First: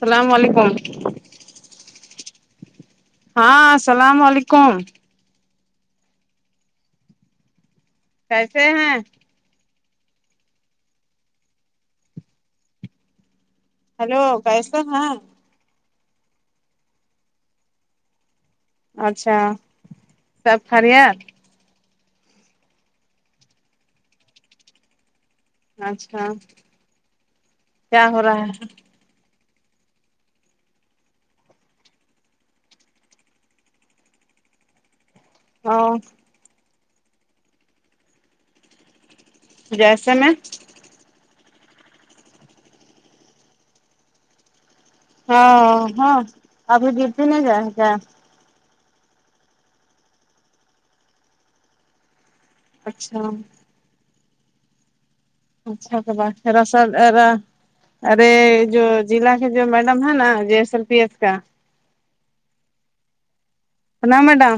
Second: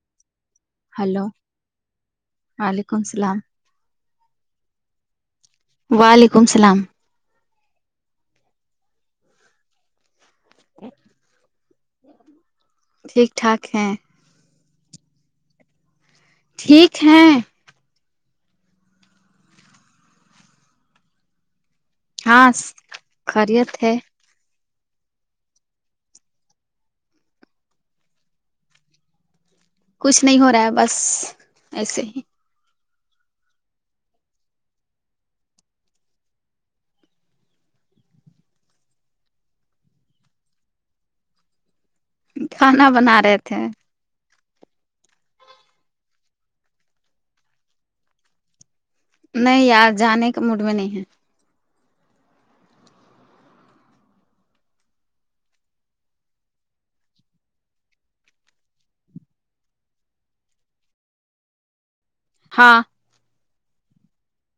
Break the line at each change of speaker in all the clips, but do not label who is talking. سلام وعلیکم
ہلو وعلیکم اسلام
ہاں السلام علیکم
وعلیکم السلام
کیسے ہیں
[unintelligible] ا ٹھیک ٹھاک ہیں
ہیلو کیسے ہیں
ٹھیک ہے
اچھا سب خیریت
ہاں خیریت ہے
اچھا کیا ہو رہا ہے
کچھ نہیں ہو رہا ہے بس ایسے ہی
ہاں جیسے میں
کھانا بنا رہے تھے
ہاں ہاں ابھی ڈیوٹی نہیں جائے گا
نہیں یار جانے کے موڈ میں نہیں ہے
اچھا اچھا کے بات دراصل ارا ارے جو ضلع کے جو میڈم ہے نا J S L P F کا
ہاں
فلا میڈم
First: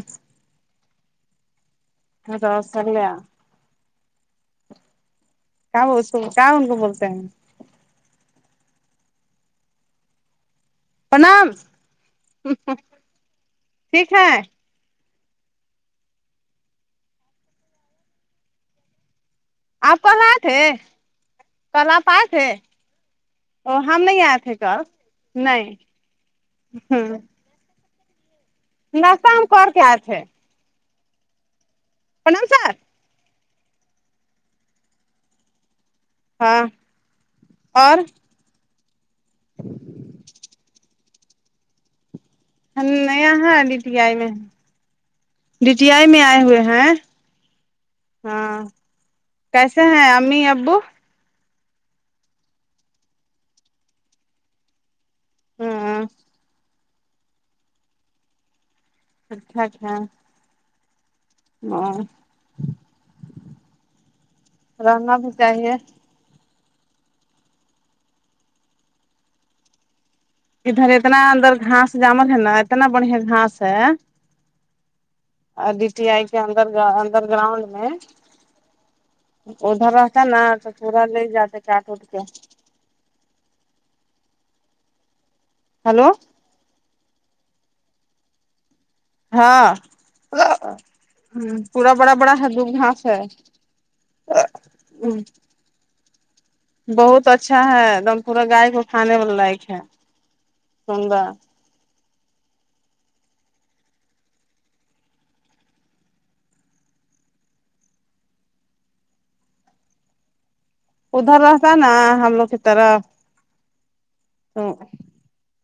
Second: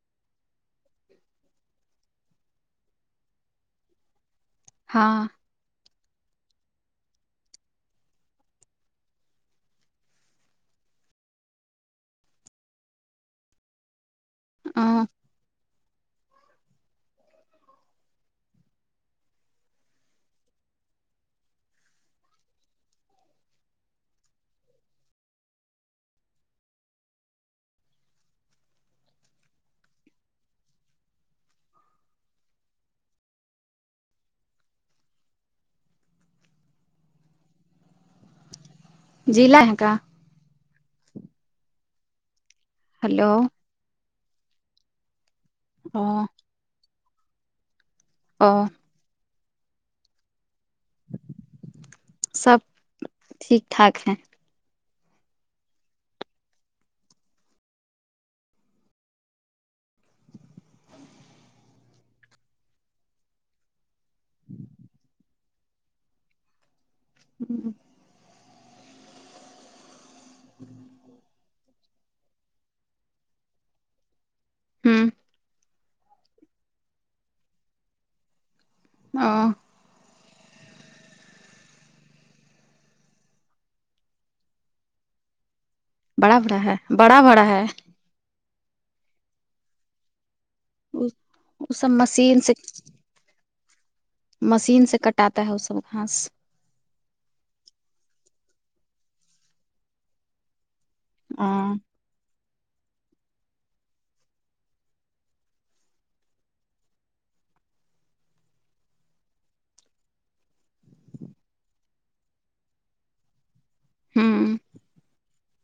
[unintelligible]
ہاں
کیا وہ اس کیا ان کو بولتے ہیں پرنام ٹھیک ہے
ام
آپ کل اے تھے کل آپ آئے تھے ا ہم نہیں آئے تھے کل نہیں ہ ناشتہ ہم کرکے اے تھے پرنام سر ہاں اور
جیلا ہے کا ہیلو
ئی میں ڈی ٹی آئی میں
ا
آئے ہوئے ہیں
او
ہاں کیسے ہیں امی ابو
سب ٹھیک ٹھاک ہے
ہاں اچھا اچھا ام رہنا بھی چاہیے ادھر اتنا اندر گھاس جامل ہے نا اتنا بڑھیا گاس ہے
ہوں
ڈی ٹی آئی کےر انڈر گرانڈ میں
او
ھر رہاتا نا تو پورا لے جاتا کاٹ اٹ کے ہیلو
بڑا بڑا ہے بڑا بڑا ہے
ہاں ہ
وہ سب
پورا بڑا بڑا
مشین
ہے
سے
دب گھاس ہے
مشین سے کٹاتا ہے وہ سب گاس
بہت اچھا ہے ایک دم پورا گائے کو کھانے والا لائق ہے سندر
ہاں
ادھر رہتا نا ہم لوگ کے طرف
ہوں
تو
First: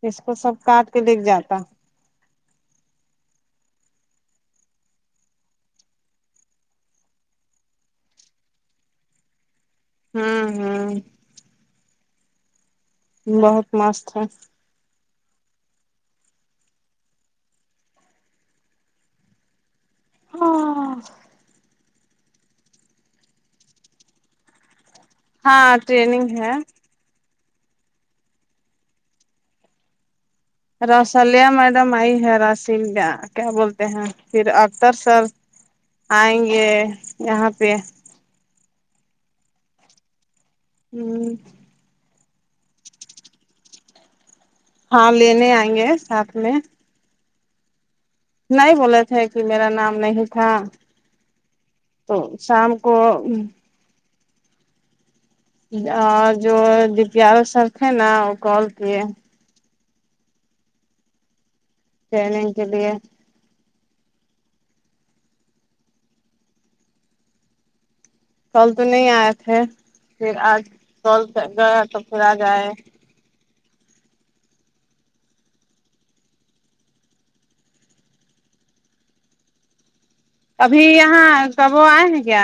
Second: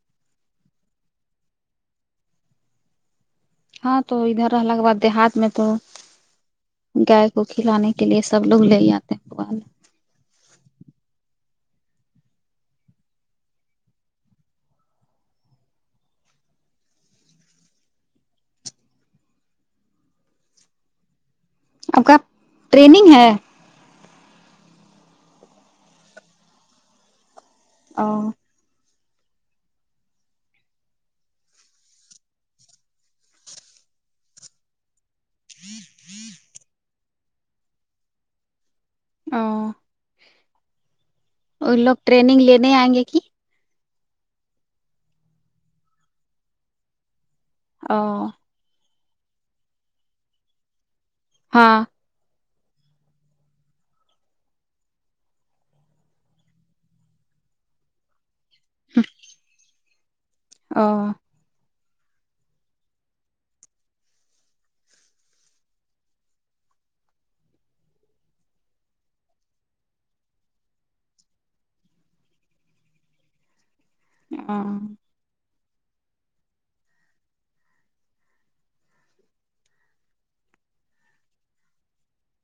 اس کو سب کاٹ کے دگ جاتا
ہاں تو ادھر رہلا کے بعد دیہات میں تو گائے کو کھلانے کے لیے سب لوگ لے جاتے ہیں پ
ہم ہم بہت مست ہے ہاں
آپ کا ٹریننگ ہے
ہاں ٹریننگ ہے
ا
رسلیا میڈم آئی ہے راسل کیا بولتے ہیں پھر اکتر سر آئنگے یہاں پہ
امم
ہوں
ان لوگ ٹریننگ لینے آئیں گے کہ
ہاں لینے آئیں گے ساتھ میں
ا
نہیں بولے تھے کہ میرا نام نہیں تھا
ہاں
تو شام کو اور جو D P R O sir تھے نا وہ کال کے
ہاں
کے لیے کال تو نہیں آئے تھے پھر آج کال گیا تو پھر آج آئے
ہاں
ابھی یہاں کب وہ آئے ہیں کیا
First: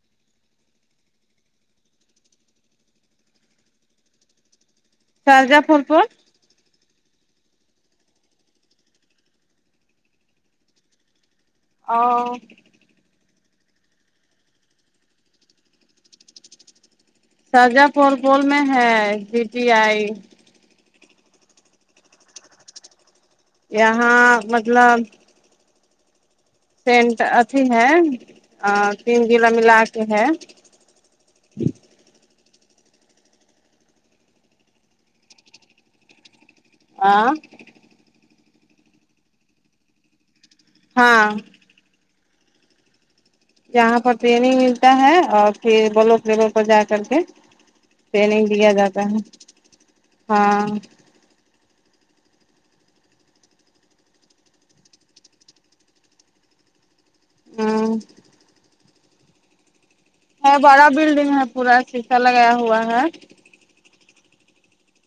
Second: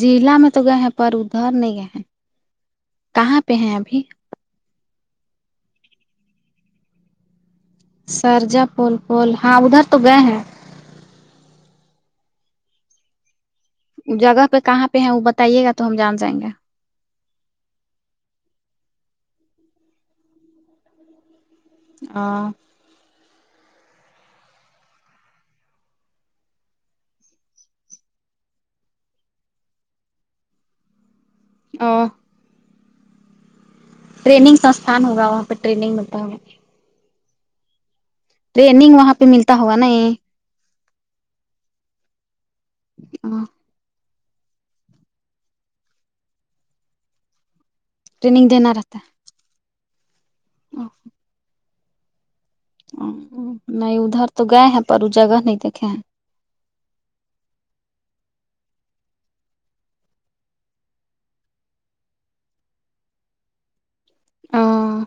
ضلع میں تو گئے ہیں پر ادھر نہیں گئے ہیں کہاں پہ ہیں ابھی
سارجہ پول پول
سارجہ پول پول ہاں ادھر تو گئے ہیں
او
جگہ پہ کہاں پہ ہے وہ بتائیے گا تو ہم جان جائیں گے
سارجہ پول پول میں ہے جی ٹی آئی
ہاں
یہاں مطلب سینٹ ابھی ہے آں تین جلا ملا کے ہے
آں ٹریننگ ستھان ہوگا وہاں پہ ٹریننگ ملتا
آاں
ٹریننگ وہاں پہ ملتا ہوگا نا ایں
ہاں
ہمم
یہاں پر ٹرینگ ملتا ہے اور پھر بلک جگہ پر جا کر کے ٹریننگ دیا
دینا رہتا
جاتا ہے ہاں
ہے نہیں ادھر تو گئے ہیں پر وہ جگہ نہیں دیکھے ہیں
ہمم ہے بڑا بلڈنگ ہے پورا شیشہ لگایا ہوا ہے
ہممم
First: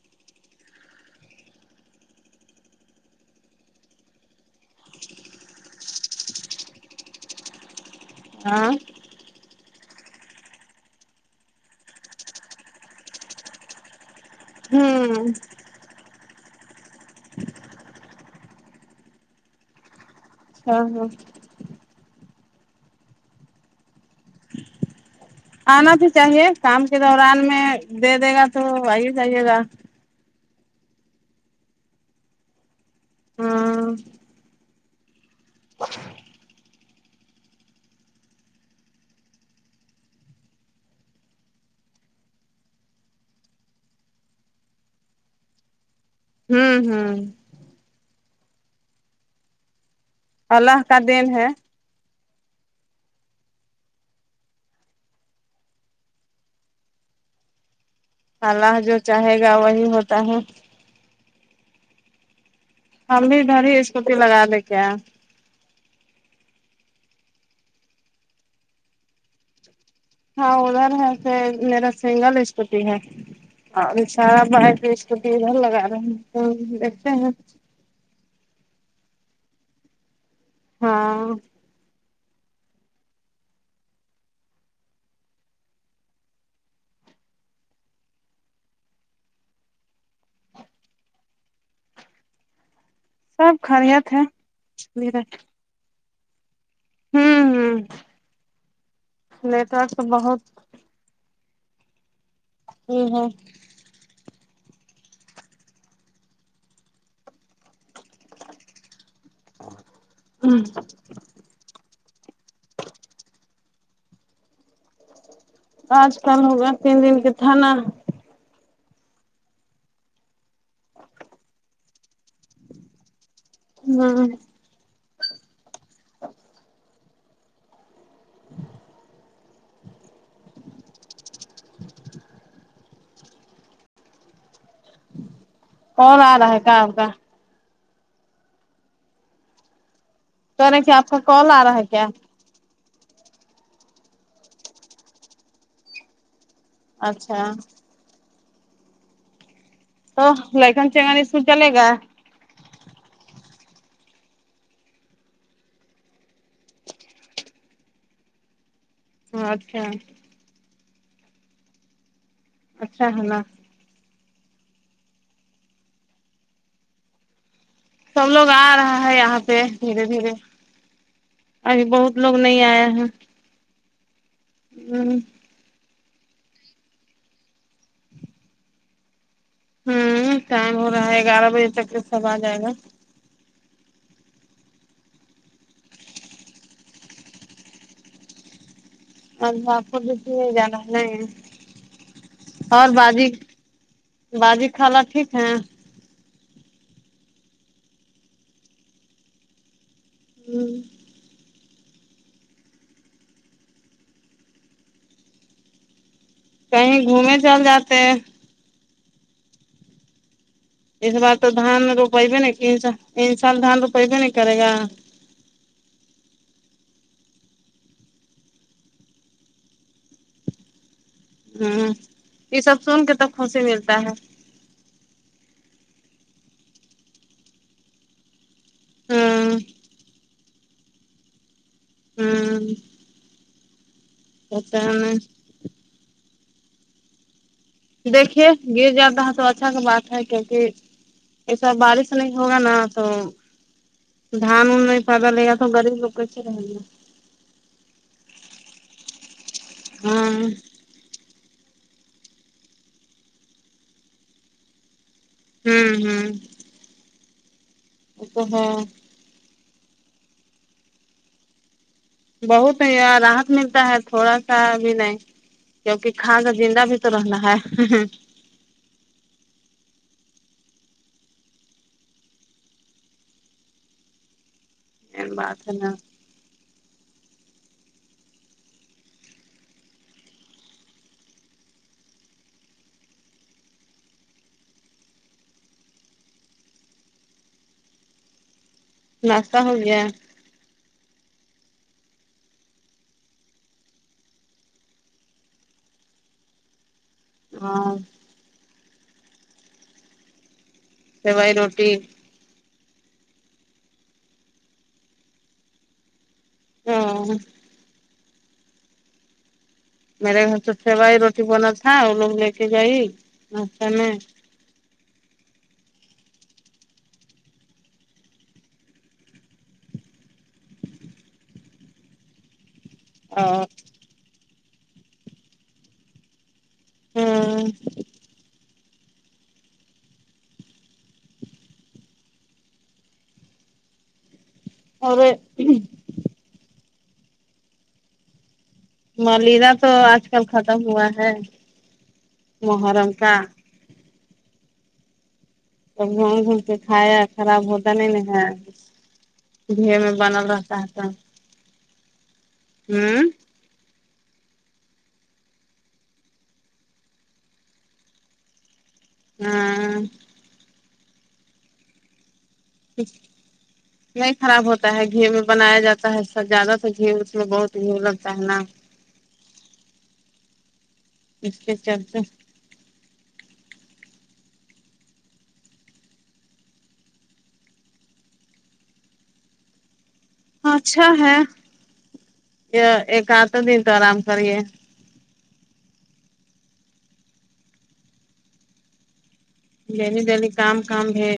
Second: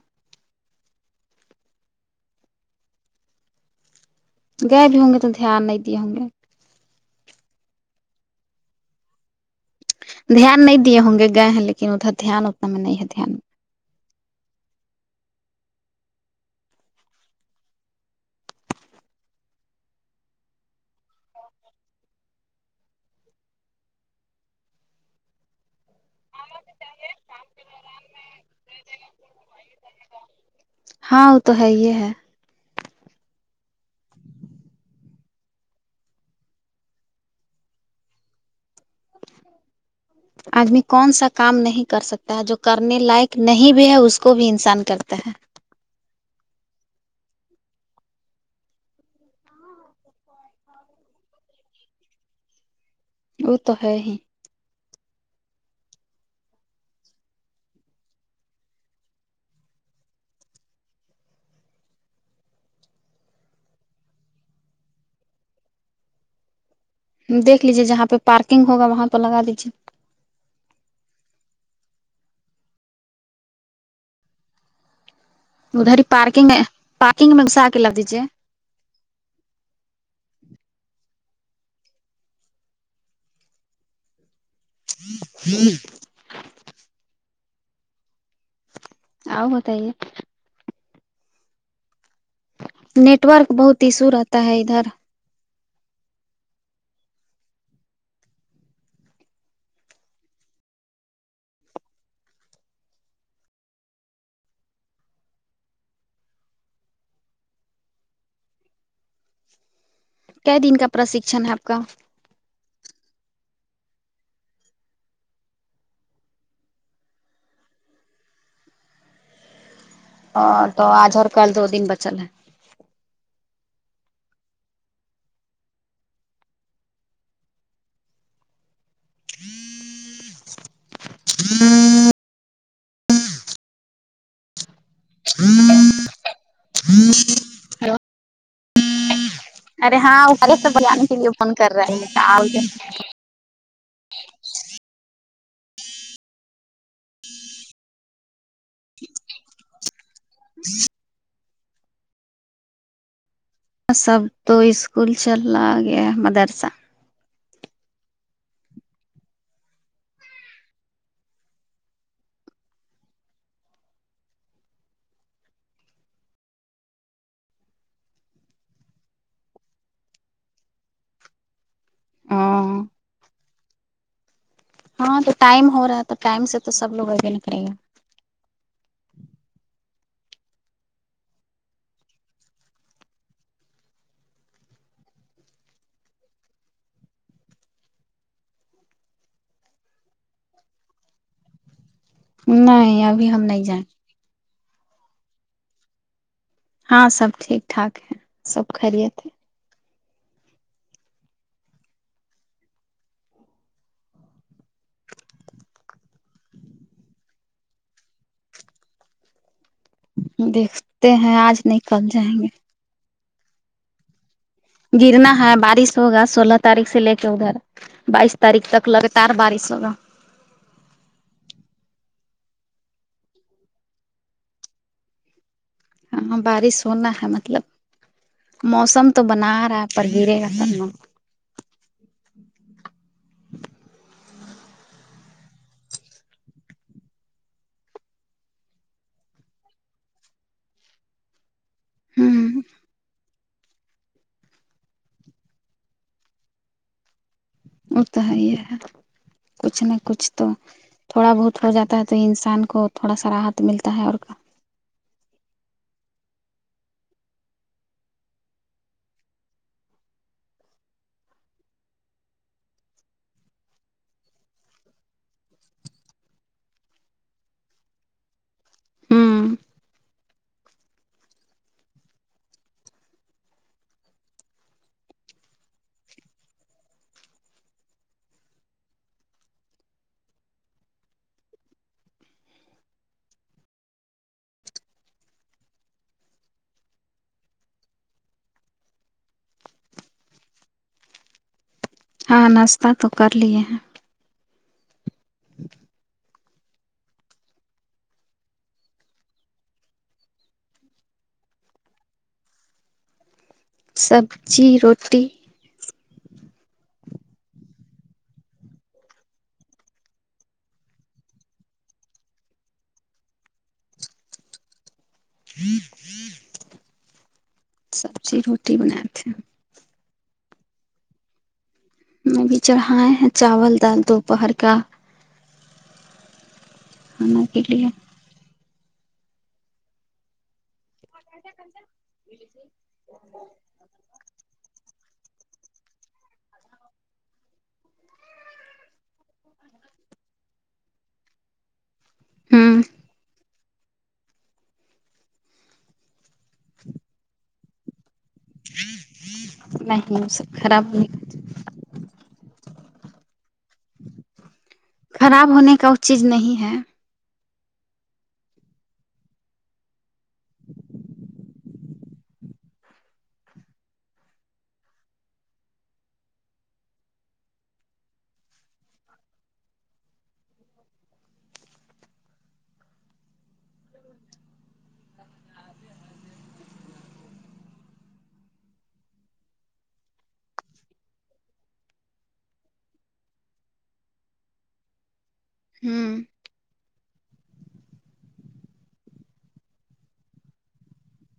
گئے بھی ہوں گے تو دھیان نہیں دیے ہوں گے
ہاں
دھیان نہیں دیے ہوں گے گئے ہیں لیکن ادھر دھیان اتنا میں نہیں ہے دھیان
ہوں ہاں ہاں آنا تو چاہیے کام کے دوران میں دے دے گا تو وہی چاہیے گا
ہاں وہ تو ہے یہ ہے
ہاں
آدمی کون سا کام نہیں کر سکتا ہے جو کرنے لائق نہیں بھی ہے اس کو بھی انسان کرتا ہے
ہوں ہوں اللہ کا دین ہے
وہ تو ہے ہی
اللہ جو چاہے گا وہی ہوتا ہے ہم بھی ادھر ہی اسکوٹی لگا دیں کیا
دیکھ لیجیے جہاں پہ پارکنگ ہوگا وہاں پر لگا دیجیے
ہاں ادھر ہے پھر میرا سنگل اسکوٹی ہے ہانیشرا باہر کی ہے اسکوٹی ادھر لگا رہے
ہی
ہیں
پارکنگ ہے
ہمم دیکھتے ہیں
پارکنگ میں گھسا کے ل دیجیے
ہاں
آؤ بتائیے نیٹورک بہت ایشو رہتا ہے ادھر کا
ویرا ہوں ہ نٹوارک تو بہت ہوں ہوں
کیا دن کا پرشکشن ہے آپ کا
آج کل ہوگا تین دن کے تھانا
اور تو آج اور کل دو دن بچل ہے
ہاں ا [inaudible] اور آرہا ہے کام کا [unintelligible]
ارے ہاں
کہہ رہے کہ
جان
آپ
کے
کا
لیے فون
کال آ
کر رہا
کیا
ہے [inaudible]
اچھا تو لیکن چگنے سو چلے گا
سب تو اسکول چل رہا گیا مدرسہ
اچھا اچھا ہے سب لوگ آ رہا ہے یہاں پہ دھیرے دھیرے ابھی بہت لوگ نہیں
ہاں
آیا ہے ہوں
ہاں تو ٹائم ہو رہا ہے تو ٹائم سے تو سب لوگ آگے نکلے گا
ہوں ٹائم ہو رہا ہے گیارہ بجے تک کے سب آ جائے گا اور باپ بھی چھوڈی میں جا ہے
گا
اور
نہیں
بازی
ابھی ہم نہیں جائیں
بازی خالہ ٹھیک ہے
ہاں سب ٹھیک ٹھاک ہے سب خیریت ہے
ہوں کہیں گھومے چل جاتے
دیک
اس بار تو دھان روپیے نہیں ان سال دھان روپیبے نہیں کرے گا
گرنا ہے بارش ہوگا سولہ تاریخ سے لے کے ادھر بائیس تاریخ تک لگاتار بارش ہوگا
ہوں یہ سب سن کے تو خوشی ملتا ہے
ہاں بارش ہونا ہے مطلب موسم تو بنا
ہوں
رہا ہے پر گرے ہی
ھن سک میں [unintelligible] دیکھیے گر جاتا ہے تو اچھا کا بات ہے کیکہ ایسا بارش نہیں ہوگا
ہوں
نا تو دان نہیں فازہ لگ گا تو گغریب لوگ ک رہ گ [unintelligible]
تو ہے یہ ہے کچھ نہ
ہاں
کچھ تو تھوڑا بہت ہو جاتا ہے تو انسان کو تھوڑا سا راحت ملتا ہے اور
ہوں ہوں اپہا [unintelligible] بہت راحت ملتا ہے تھوڑا سا بھی نہیں کیونکہ کھاکا زندہ بھی تو رہنا ہے
ہوں
بات ہے نا ناشتہ ہو گیا
ہاں ناشتہ تو کر لیے ہیں
ہاں سوائی روٹی
سبزی روٹی
ہ میرے گھر سے سیواائی روٹی بنا تھا وہ لوگ لے کے جائی ناشتہ میں
سب چیز روٹی بناے تھے اب بھی چڑھائے ہیں
اور
چاول دال دوپہر کا ہا کی
ہاں
لیے [unintelligible] [unintelligible]
اور ملیرا تو آج کل ختم ہوا ہے
ہوں
محرم کا توب گنگ گھوم سے کایا خراب ہوتا نہیں نا گھی میں
نہیں
بنل
سب
رہتا ہے
خراب
تو
ہونے
آمم
خراب ہونے کا وہ چیز نہیں ہے
آمم اچ نہیں خراب ہوتا ہے گھی میں بنایا جاتا ہے سب زیادہ تو گھی اس میں بہت گھیو لگتا ہے نا [inaudible] اچھا ہے یہ ایک آدھ دن تو آرام کریے
ہوں
لین دین کام کام ہے